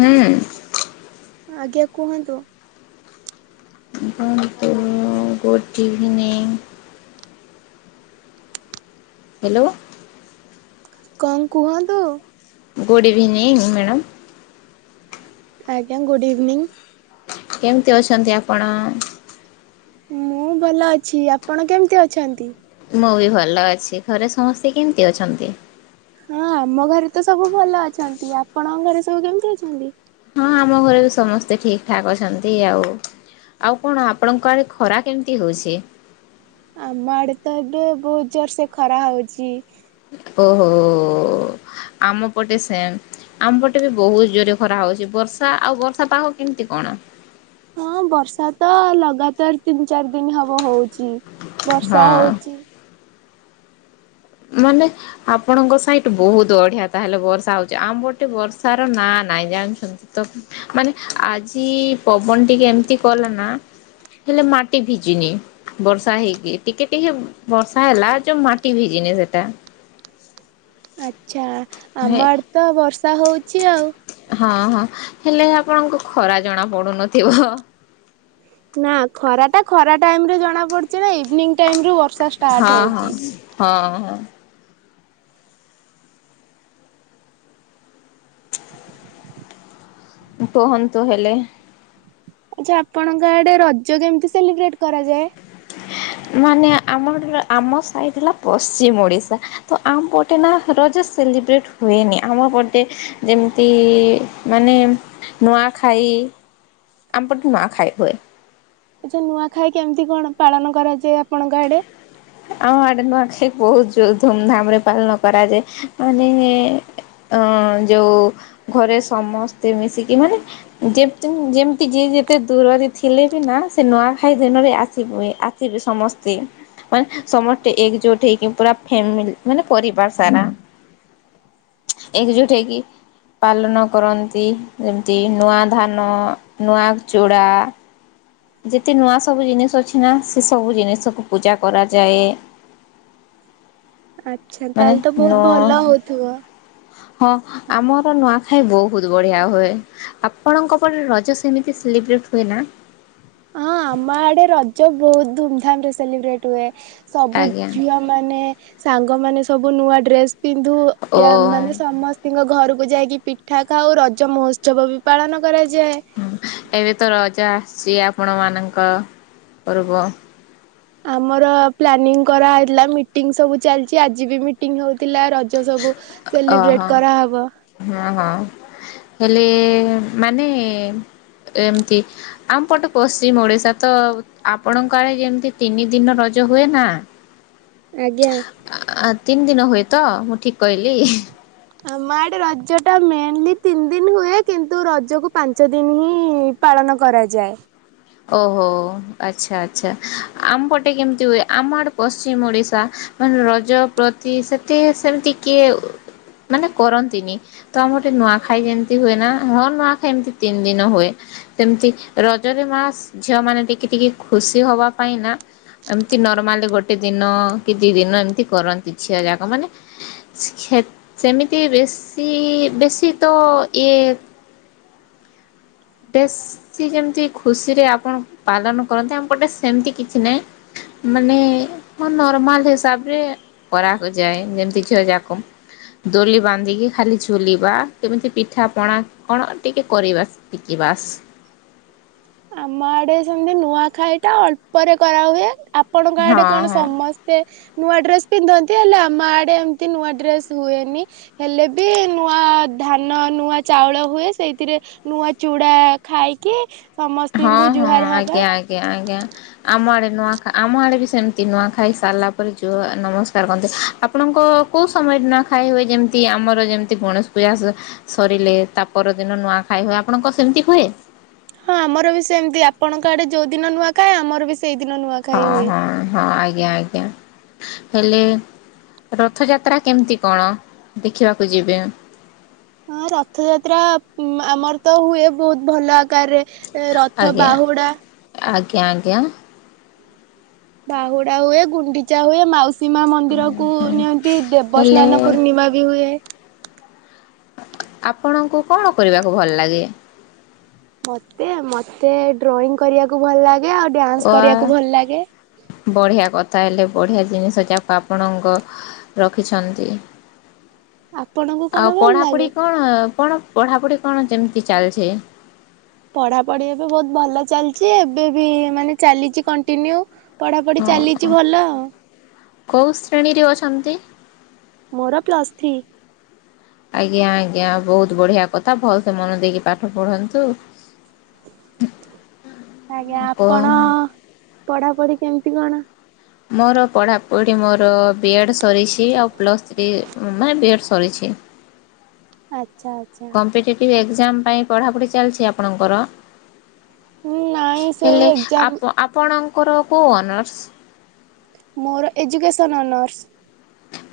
ହୁଁ। ଆଜ୍ଞା କୁହନ୍ତୁ। ଗୁନ୍ତୁ ଗୁଡ ଇଭିନିଂ। ହ୍ୟାଲୋ। କଣ କୁହନ୍ତୁ? Good evening madam. ଆଜ୍ଞା ଗୁଡ୍ ଇଭିନିଂ। କେମିତି ଅଛନ୍ତି ଆପଣ? ମୁଁ ଭଲ ଅଛି ଆପଣ କେମିତି ଅଛନ୍ତି? ମୁଁ ବି ଭଲ ଅଛି ଘରେ ସମସ୍ତେ କେମିତି ଅଛନ୍ତି? ହଁ ଆମ ଘରେ ତ ସବୁ ଭଲ ଅଛନ୍ତି। ଆପଣଙ୍କ ଘରେ ସବୁ କେମିତି ଅଛନ୍ତି। ହଁ ଆମ ଘରେ ବି ସମସ୍ତେ ଠିକ ଠାକ୍ ଅଛନ୍ତି ଆଉ ଆଉ କଣ ଆପଣଙ୍କ ଆଡ ଖରା କେମିତି ହଉଛି। ଆମ ଆଡେ ତ ଏବେ ବହୁତ ଜୋର ସେ ଖରା ହଉଛି। ଓହୋ ଆମ ପଟେ ସେମ୍ ଆମପଟେ ବି ବହୁତ ଜୋରେ ଖରା ହଉଛି। ବର୍ଷା ଆଉ ବର୍ଷା ପାହା କେମିତି କଣ? ହଁ ବର୍ଷା ତ ଲଗାତାର ତିନି ଚାରି ଦିନ ହବ ହଉଛି। ବର୍ଷା ହଁ ହଉଚି। ମାନେ ଆପଣଙ୍କ ସାହିଠୁ ବହୁତ ବଢିଆ ତାହେଲେ ବର୍ଷା ହଉଛି ଆମ୍ୱ ପଟେ ବର୍ଷାର ନା ନାଇଁ ଜାଣିଛନ୍ତି ତ ମାନେ ଆଜି ପବନ ଟିକେ ଏମିତି କଲା ନା ହେଲେ ମାଟି ଭିଜୁନି ବର୍ଷା ହେଇକି ଟିକେ ଟିକେ ବର୍ଷା ହେଲା ଯୋଉ ମାଟି ଭି ଜିନିଷ ଟା। ଆଛା। ଆମ ଆଡ଼େ ତ ବର୍ଷ ତା ହେଉଛି ଆଉ। ହଁ ହଁ ହେଲେ ଆପଣଙ୍କୁ ଖରା ଜଣା ପଡୁନଥିବ। ନା ଖରା ଟା ଖରା ଟାଇମ ରେ ଜଣା ପଡଛି ନା ଇଭିନିଂାଟାଇମ ରୁ ବ ହଁ ହଁ ହଁ। ହଁ କୁହନ୍ତୁ ହେଲେ। ଆଚ୍ଛା ଆପଣଙ୍କ ଆଡେ ରଜ କେମିତି ସେଲିବ୍ରେଟ କରାଯାଏ? ମାନେ ଆମ ଆମ ସାଇଡ ହେଲା ପଶ୍ଚିମ ଓଡିଶା ତ ଆମପଟେ ନା ରଜ ସେଲିବ୍ରେଟ ହୁଏନି। ଆମ ପଟେ ଯେମିତି ମାନେ ନୂଆ ଖାଇ ଆମ ପଟେ ନୁଆ ଖାଇ ହୁଏ। ଆଛା ନୂଆଖାଇ କେମିତି କଣ ପାଳନ କରାଯାଏ ଆପଣଙ୍କ ଏଡେ? ଆମ ଆଡେ ନୂଆଖାଇ ବହୁତ ଧୁମଧାମ ରେ ପାଳନ କରାଯାଏ। ମାନେ ଅ ଯୋଉ ଘରେ ସମସ୍ତେ ମିଶିକି ମାନେ ଯେ ଯେମିତି ଯିଏ ଯେତେ ଦୂରରେ ଥିଲେ ବି ନା ସେ ନୂଆଖାଇ ଦିନରେ ଆସିବ ଆସିବି ସମସ୍ତେ। ମାନେ ସମସ୍ତେ ଏକଜୁଟ ହେଇକି ପୁରା ଫାମିଲି ମାନେ ପରିବାର ସାରା ଏକଜୁଟ ହେଇକି ପାଲନ କରନ୍ତି। ଯେମିତି ନୂଆ ଧାନ ନୂଆ ଚୁଡ଼ା ଯେତେ ନୂଆ ସବୁ ଜିନିଷ ଅଛି ନା ସେ ସବୁ ଜିନିଷକୁ ପୂଜା କରାଯାଏ। ଆଛା ମାନେ ତାହେଲେ ତ ନ ବହୁତ ଭଲ ହଉଥିବ। ହଁ ଆମର ନୂଆଖାଇ ବହୁତ ବଢିଆ ହୁଏ ଆପଣଙ୍କ ପରେ ରଜ ସେମିତି ସେଲିବ୍ରେଟ ହୁଏ ନା ହଁ ଆମ ଆଡେ ରଜ ବହୁତ ଧୁମଧାମ ରେ ସେଲିବ୍ରେଟ ହୁଏ। ସବୁ ଆଜ୍ଞା ଝିଅ ମାନେ ସାଙ୍ଗମାନେ ସବୁ ନୂଆ ଡ୍ରେସ୍ ପିନ୍ଧୁ ଓ ୟ ମାନେ ସମସ୍ତଙ୍କ ଘରକୁ ଯାଇକି ପିଠା ଖାଉ ରଜ ମହୋତ୍ସବ ବି ପାଳନ କରାଯା ହୁଁ ଏବେ ତ ରଜା ସିଏ ଆପଣମାନଙ୍କ ପର୍ବ ଆମର ପ୍ଲାନିଂ କରାହଥିଲା ମିଟିଂ ସବୁ ଚାଲିଛି ଆଜି ବି ମିଟିଂ ହଉଥିଲା ରଜ ସବୁ ସେଲିବ୍ରେଟ ଓହୋ କରାହବ ହଁ ହଁ। ହେଲେ ମାନେ ଏମତି ଆମ ପଟେ ପଶ୍ଚିମ ଓଡିଶା ତ ଆପଣଙ୍କ ଆଡେ ଯେମିତି ତିନି ଦିନ ରଜ ହୁଏ ନା। ଆଜ୍ଞା। ତିନି ଦିନ ହୁଏ ତ ମୁଁ ଠିକ କହିଲି ଆମ ଆଡେ ରଜ ଟା ମେନ୍ଲି ତିନି ଦିନ ହୁଏ କିନ୍ତୁ ରଜକୁ ପାଞ୍ଚ ଦିନ ହିଁ ପାଳନ କରାଯାଏ। ଓହୋ ଆଛା ଆଛା ଆମପଟେ କେମିତି ହୁଏ ଆମ ଆଡେ ପଶ୍ଚିମ ଓଡିଶା ମାନେ ରଜ ପ୍ରତି ସେତେ ସେମିତି କିଏ ମାନେ କରନ୍ତିନି ତ ଆମ ଗଟେ ନୂଆଖାଇ ଯେମିତି ହୁଏ ନା ହଁ ନୂଆଖାଇ ଏମିତି ତିନି ଦିନ ହୁଏ। ସେମତି ରଜରେ ମା ଝିଅ ମାନ ଟିକେ ଟିକେ ଖୁସି ହବା ପାଇଁ ନା ଏମିତି ନର୍ମାଲି ଗୋଟେ ଦିନ କି ଦି ଦିନ ଏମିତି କରନ୍ତି ଝିଅ ଯାକ ମାନେ ସେ ଖେ ସେମିତି ବେଶୀ ବେଶୀ ତ ଇଏ ବେଶୀ ଯେମିତି ଖୁସ ରେ ଆପଣ ପାଳନ କରନ୍ତି ଆମ ଗୋଟେ ସେମିତି କିଛି ନାହିଁ ମାନେ ନର୍ମାଲ ହିସାବରେ କରାକୁ ଯାଏ ଯେମତି ଝିଅ ଯାକ ଦୋଲି ବାନ୍ଧିକି ଖାଲି ଝୁଲିବା କେମିତି ପିଠା ପଣା କଣ ଟିକେ କରିବା ସେତିକି ବାସ ଆମ ଆଡେ ସେମତି ନୂଆଖାଇ ଟା ଅଳ୍ପରେ କରାହୁଏ। ଆପଣଙ୍କ ଆଡେ ହଁ କଣ ହଁ ସମସ୍ତେ ନୂଆ ଡ୍ରେସ୍ ପିନ୍ଧନ୍ତି ହେଲେ ଆମ ଆଡ଼େ ଏମିତି ନୂଆ ଡ୍ରେସ୍ ହୁଏନି ହେଲେ ବି ନୂଆ ଧାନ ନୂଆ ଚାଉଳ ହୁଏ ସେଇଥିରେ ନୂଆ ଚୁଡ଼ା ଖାଇକି ହଁ ସମସ୍ତଙ୍କୁ ହଁ ଜୁହାର ହବା। ଆଜ୍ଞା ଆଜ୍ଞା ଆଜ୍ଞା। ଆମ ଆଡେ ନୂଆ ଆମ ଆଡେ ବି ସେମିତି ନୂଆ ଖାଇ ସାରିଲା ପରେ ଝୁଅ ନମସ୍କାର କରନ୍ତି ଆପଣଙ୍କ କୋଉ ସମୟରେ ନୂଆ ଖାଇ ହୁଏ ଯେମିତି ଆମର ଯେମିତି ଗଣେଶ ପୂଜା ସରିଲେ ତା ପରଦିନ ନୂଆ ଖାଇ ହୁଏ ଆପଣଙ୍କ ସେମିତି ହୁଏ। ହଁ ଆମର ବି ସେମିତି ଆପଣଙ୍କ ଆଡେ ଯୋଉ ଦିନ ନୂଆ ଖାଏ ଆମର ବି ସେଇଦିନ ନୂଆ ହଁ ଖାଇ ହୁଏ। ହଁ ହଁ ଆଜ୍ଞା। ଆଜ୍ଞା ଆଜ୍ଞା ହେଲେ ରଥଯାତ୍ରା କେମିତି କଣ ଦେଖିବାକୁ ଯିବେ ହଁ ରଥଯାତ୍ରା ଆମର ତ ହୁଏ ବହୁତ ଭଲ ଆକାରରେ ଏ ରଥ ଆଜ୍ଞା ବାହୁଡା ଆଜ୍ଞା ଆଜ୍ଞା। ବାହୁଡା ହୁଏ ଗୁଣ୍ଡିଚା ହୁଏ ମାଉସୀ ସୀମା ମନ୍ଦିର କ ନିଅନ୍ତି ଦେବସ୍ନାନ ହେଲେ ପୂର୍ଣ୍ଣିମା ବି ହୁଏ। ଆପଣଙ୍କୁ କଣ କରିବାକୁ ଭଲ ଲାଗେ। ମତେ ମତେ ଡ୍ରଇଂ କରିବାକୁ ଭଲ ଲାଗ ଓ ବଢିଆ କଥା ହେଲେ ବଢ଼ିଆ ଜିନିଷ ଯାକୁ ଆପଣଙ୍କ ରଖିଛନ୍ତି। ଆପଣଙ୍କୁ କଣ ଆଉ ଭଲ ଲାଗେ? ପଢାପଢି କଣ? କଣ ପଢାପଢି କଣ ଯେମିତି ଚାଲିଛ? ପଢାପଢି ଏବେ ବହୁତ ଭଲ ଚାଲିଛି ଏବେ ବି ମାନେ ଚାଲିଛି କଣ୍ଟିନ୍ୟୁ, ପଢାପଢି ଚାଲିଛି ହ ଭଲ କୋଉ ଶ୍ରେଣୀରେ ଅଛନ୍ତି। ମୋର ପ୍ଲସ୍ ଥ୍ରି, ଆଜ୍ଞା ଆଜ୍ଞା ବହୁତ ବଢିଆ କଥା ଭଲ ସେ ମନ ଦେଇକି ପାଠ ପଢନ୍ତୁ। ଆଜ୍ଞା ଆପଣ? ପଢା ପଢି କେମତି କଣ, ମୋର ପଢ଼ାପଢ଼ି ମୋର ବି ଏଡ଼୍ ସରିଛି ଆଉ ପ୍ଲସ୍ ଥ୍ରୀ ମାନେ ବି ଏଡ଼୍ ସରିଛି। ଆ କମ୍ପିଟେଟିଭ ଏଗଜ ଏଜାମ ପାଇଁ ପଢାପଢି ଚାଲିଛି ଆପଣଙ୍କର? ନାଇଁ ସେଇ ହେଲେ ଏକ୍ଜାମ ଆପ ଆପଣ ତାର କ ଅନନର୍ସ, ମୋର ଏଜୁକସନ୍ ଅନର୍ସ,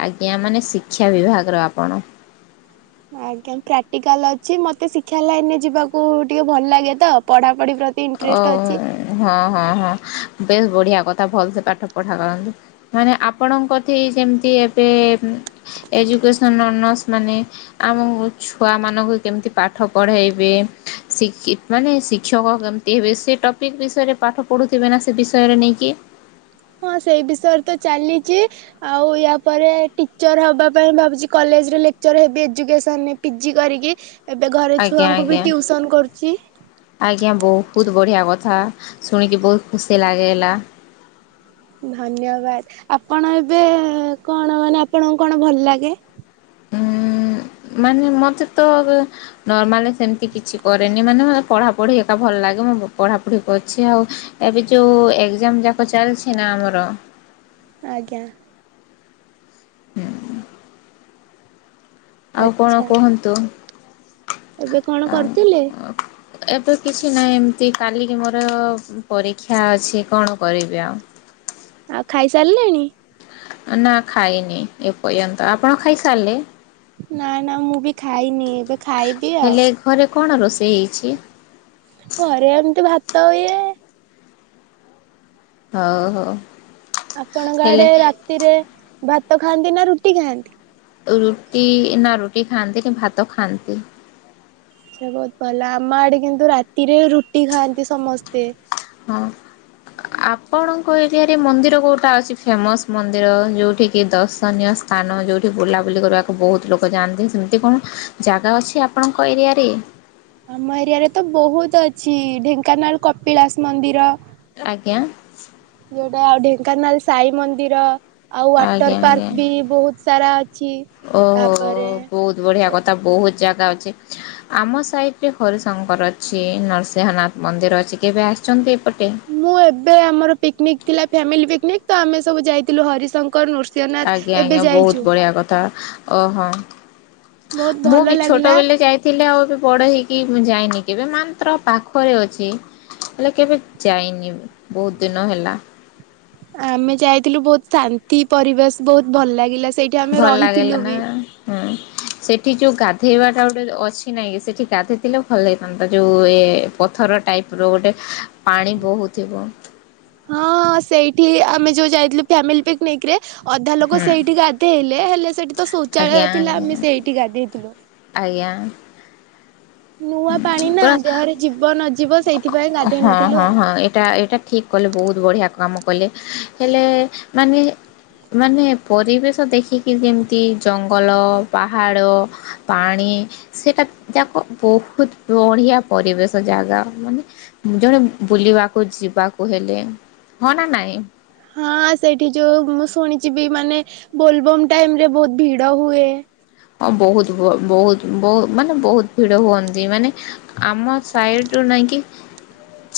ଆଜ୍ଞା ମାନେ ଶିକ୍ଷା ବିଭାଗର ଆପଣ, ଆଜ୍ଞା ପ୍ରାକ୍ଟିକାଲ ଅଛି ମତେ ଶିକ୍ଷା ଲାଇନରେ ଯିବାକୁ ଟିକେ ଭଲ ଲାଗେ ତ ପଢା ଓ ହଁ ହଁ ହଁ, ବେଶ ବଢ଼ିଆ କଥା ଭଲ ସେେ ପାଠ ପଢ଼ା କରନ୍ତୁ ମାନେ ଆପଣଙ୍କଠ ଯେମିତି ଏବେ ଏଜୁକେସନ୍ ନସ ମାନେ ଆମ ଛୁଆମାନନଙ୍କୁ କେମିତି ପାଠ ପଢ଼ାଇବେ ମାନେ ଶିକ୍ଷକ କେମତି ତବେ ସେ ଟପିକ ବିଷୟରେ ପାଠ ପଢୁଥିବେ ନା ସେ ବିଷୟରେ ନେଇକି, ହଁ ସେଇ ବିଷୟରେ ତ ଚାଲିଛି ଆଉ ୟା ପରେ ଟିଚର ହବା ପାଇଁ ଭାବୁଛି କଲେଜରେ ଲେକ୍ଚର ହେବି ଏଜୁକସନ ପିଜି କରିକି। ଏବେ ଘରେ ଆଜ୍ଞା ଛୁଆଙ୍କୁ ବି ଆଜ୍ଞା ଟିଉସନ କରୁଛି। ଆଜ୍ଞା ବହୁତ ବଢିଆ କଥା। ହାଁ ଶୁଣିକି ବହୁତ ଖୁସି ଲାଗିଲା। ଧନ୍ୟବାଦ ଆପଣ ଏବେ କଣ ମାନେ ଆପଣଙ୍କୁ କଣ ଭଲ ଲାଗେ। ଉଁ ମାନେ ମତେ, ତ ନର୍ମାଲ ସେମିତି କିଛି କରେନି ମାନେ ମତେ ପଢାପଢି ଏକା ଭଲ ଲାଗେ ମୁଁ ପଢାପଢି କରିଛି ଆଉ ଏବେ ଯୋଉ ଏକ୍ଜାମ ଯାକ ଚାଲିଛି ନା ଆମର, ଆଜ୍ଞା ହୁଁ [inaudible] ଆଉ କଣ ଆଚ୍ଛା କୁହନ୍ତୁ? ଏବେ କଣ ଆ କରୁଥିଲେ ଏବେ କିଛି ନାହିଁ ଏମିତି, କାଲିକି ମୋର ପରୀକ୍ଷା ଅଛି କଣ କରିବି ଆଉ। ଆଉ ଖାଇସାରିଲେଣି? ନା ଖାଇନି ଏ ପର୍ଯ୍ୟନ୍ତ ଆପଣ ଖାଇସାରିଲେ, ନା ନା ମୁଁ ବି ଖାଇନି ଏବେ। ଖାଇବି ଆଉ। ହେଲେ ଘରେ କଣ ରୋଷେଇ ହେଇଛି। ଘରେ ଏମିତି ଭାତ ଇଏ। ହଉ ହଉ ଆପଣଙ୍କ ଆଡେ ହେଲେ ରାତିରେ ଭାତ ଖାଆନ୍ତି ନା ରୁଟି ଖାଆନ୍ତି? ରୁଟି ନା ରୁଟି ଖାଆନ୍ତି ନା ଭାତ ଖାନ୍ତି? ସେ ବହୁତ ଭଲ ଆମ ଆଡେ କିନ୍ତୁ ରାତିରେ ରୁଟି ଖାଆନ୍ତି ସମସ୍ତେ ହଁ ଆପଣଙ୍କ ଏରିଆରେ ମନ୍ଦିର କୋଉଟା ଅଛି ଫେମସ୍ ମନ୍ଦିର ଯୋଉଠ କିି ଦର୍ଶନୀୟ ସ୍ଥାନ ଯଉଠି ବୁଲାବୁଲି କରିବାକୁ ବହୁତ ଲୋକ ଯାଆନ୍ତି ସେମିତି କଣ ଜାଗା ଅଛି ଆପଣଙ୍କ ଏରିଆରେ? ଆମ ଏରିଆରେ ତ ବହୁତ ଅଛି ଢେଙ୍କାନାଳ କପିଳାସ ମନ୍ଦିର ଆଜ୍ଞା।। ଯିବା ଆଉ ଢେଙ୍କାନାଲ ସାଇ ମନ୍ଦିର ଆଉ ଆଜ୍ଞା ୱାଟର ଆଜ୍ଞା ପାର୍କ ବି ବହୁତ ସାରା ଅଛି ତାପରେ ଓହୋ ବହୁତ ବଢିଆ କଥା ବହୁତ ଜାଗ- ଆମ ସାଇଟରେ ହରିଶଙ୍କର ଅଛି ନରସିଂହନାଥ ମନ୍ଦିର ଅଛି। କେବେ ଆସିଛନ୍ତି? ଏପଟେ? ମୁଁ ଏବେ ଆମର ପିକନିକ ଥିଲା ଫାମିଲି ପିକ୍ ଅନକ ତ ଆମେ ସବୁ ଯାଇଥିଲୁ ହରିଶଂଙ ଆଜ୍ଞା ଆଜ୍ଞା ବହୁତ ବଢିଆ କଥା। ଓହୋ ବହୁତ ମୁଁ ଭଲ ବି ଛୋଟ ଲାଗିଲା। ବଳେ ଯାଇଥିଲି ଆଉ ବି ବଡ ହେଇକି ମୁଁ ଯାଇନି। କେବେ ମାତ୍ର ପାଖରେ ଅଛି ହେଲେ କେବେ ଯାଇନି ବହୁତ ଦିନ ହେଲା।। ଆମେ ଯାଇଥିଲୁ ବହୁତ ଶାନ୍ତି ପରିବେଶ ବହୁତ ଭଲ ଲାଗିଲା। ସେଇଠି ଆମେ ଭଲ ରହିଥିଲୁ ଲାଗିଲା ନା ବି। ହଁ ସେଠି ଯୋଉ ଗାଯୋଉ ଗେଇବା ଟା ଗୋଟେ ଅଛି ନାଇଁ ସେଠି ଗାଧୋଇଥିଲେ ଭଲ ଲାଗିଥାନ୍ତା ଯୋଉ ଏ ପଥର ଟାଇପ ର ଗୋଟେ ପାଣି ବହୁଥିବ। ହଁଁ ସେଇଠି ଆମେ ଯୋଉ ଯାଇଥିଲୁ ଫ୍ୟାମିଲି ପିକନିକ ରେ ଅଧା ଲୋକ ହୁଁ। ସେଇଠିକି ଗଧେଇଲେ ହେଲେ ସେଠି ତ ଶୋ ଚାଳ ଆଜ୍ଞା ଥିଲା ଆମେ ସେଇଠି ଗାଧେଇଥିଲୁ। ଜ୍ଞା। ନୂଆ ପାଣି ନା ଦେହରେ ଯିବ ନ ଯିବ ସେଇଥିପାଇଁ ଗାଧେଇ ହଁ ନଥିଲୁ ହଁ ଆଉ। ହଁ ଏଇଟା ଏଇଟା ଠିକ କଲେ ବହୁତ ବଢିଆ। ଯକ କାମ କଲେ। ହେଲେ ମାନେ ମାନେ ପରିବେଶ ଦେଖିକି ଯେମିତି ଜଙ୍ଗଲ ପାହାଡ଼ ପାଣି ସେଇଟା ଯାକ ବହୁତ ବଢ଼ିଆ ପରିବେଶ ଜାଗା। ମାନେ ଜଣେ ବୁଲିବାକୁ ଯିବାକୁ ହେଲେ ହଁ ନା ନାଇଁ? ହଁ ସେଠି ଯୋଉ ମୁଁ ଶୁଣିଛି ବି ମାନେ ବୋଲବମ ଟାଇମ ରେ ବହୁତ ଭିଡ ହୁଏ। ହଁ ବହୁତ ବହୁତ ବହୁତ ମାନେ ବହୁତ ଭିଡ ହୁଅନ୍ତି। ମାନେ ଆମ ସାଇଡ ରୁ ନାଇଁକ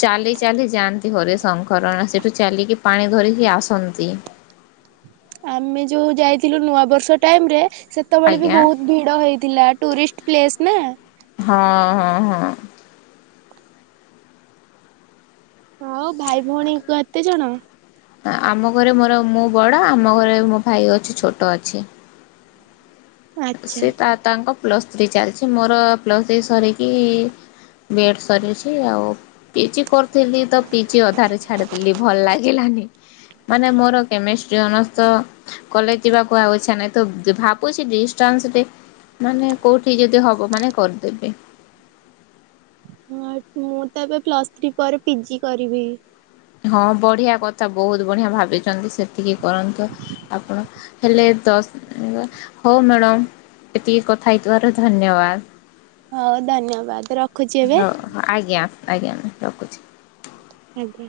ଚାଲି ଚାଲି ଯାଆନ୍ତି। ହରେ ଶଙ୍କର ସେଠୁ ଚାଲିକି ପାଣି ଧରିକି ଆସନ୍ତି। ଆମେ ଯୋଉ ଯାଇଥିଲୁ ନୂଆ ବର୍ଷ ଟାଇମ ରେ ସେତେବେଳେ ବି ଆଜ୍ଞା ବହୁତ ଭିଡ ହେଇଥିଲା ଟୁରିଷ୍ଟ ପ୍ଲେସ ନା। ହଁ ହଁ ହଁ ହଁଉ ଭାଇ ଭଉଣୀ ଏତେ ଜଣ? ଆମ ଘରେ ମୋର ମୁଁ ବଡ ଆମ ଘରେ ମୋ ଭାଇ ଅଛି ଛୋଟ ଅଛି। ଆଚ୍ଛା ସେ ତା ତାଙ୍କ ପ୍ଲସ୍ ଥ୍ରୀ ଚାଲିଛି। ମୋର ପ୍ଲସ୍ ଥ୍ରୀ ସରିକି ବିଏଡ଼୍ ସରିଛି ଆଉ ପିଚ କରିଥିଲି ତ ପିଚ ଅଧାରେ ଛାଡ଼ିଥିଲି ଭଲ ଲାଗିଲାନି। ମାନେ ମୋର କେମିଷ୍ଟ୍ରି ଅନର୍ସ ତ କଲେଜ ଯିବାକୁ ଆଉ ଇଚ୍ଛା ନାହିଁ। ତ ଭାବୁଛି ଦି ଟାନସ ରେ ମାନେ କୋଉଠି ଯଦି ହବ ମାନେ କରିଦେବି। ହଁ ମୁଁ ତ ଏବେ ପ୍ଲସ୍ ଥ୍ରୀ ପରେ ପିଜି କରିବି। ହଁ ବଢ଼ିଆ କଥା ବହୁତ ବଢ଼ିଆ ଭାବିଛନ୍ତି। ସେତିକି କରନ୍ତୁ। ଆପଣ ହେଲେ ଦଶ ହଉ ମ୍ୟାଡ଼ମ୍ ଏତିକି କଥା ହେଇଥିବାରୁ ଧନ୍ୟବାଦ। ହଉ ଧନ୍ୟବାଦ ରଖୁଛି ଏବେ। ହଉ ଆଜ୍ଞା ଆଜ୍ଞା ମୁଁ ରଖୁଛି। ଆଜ୍ଞା।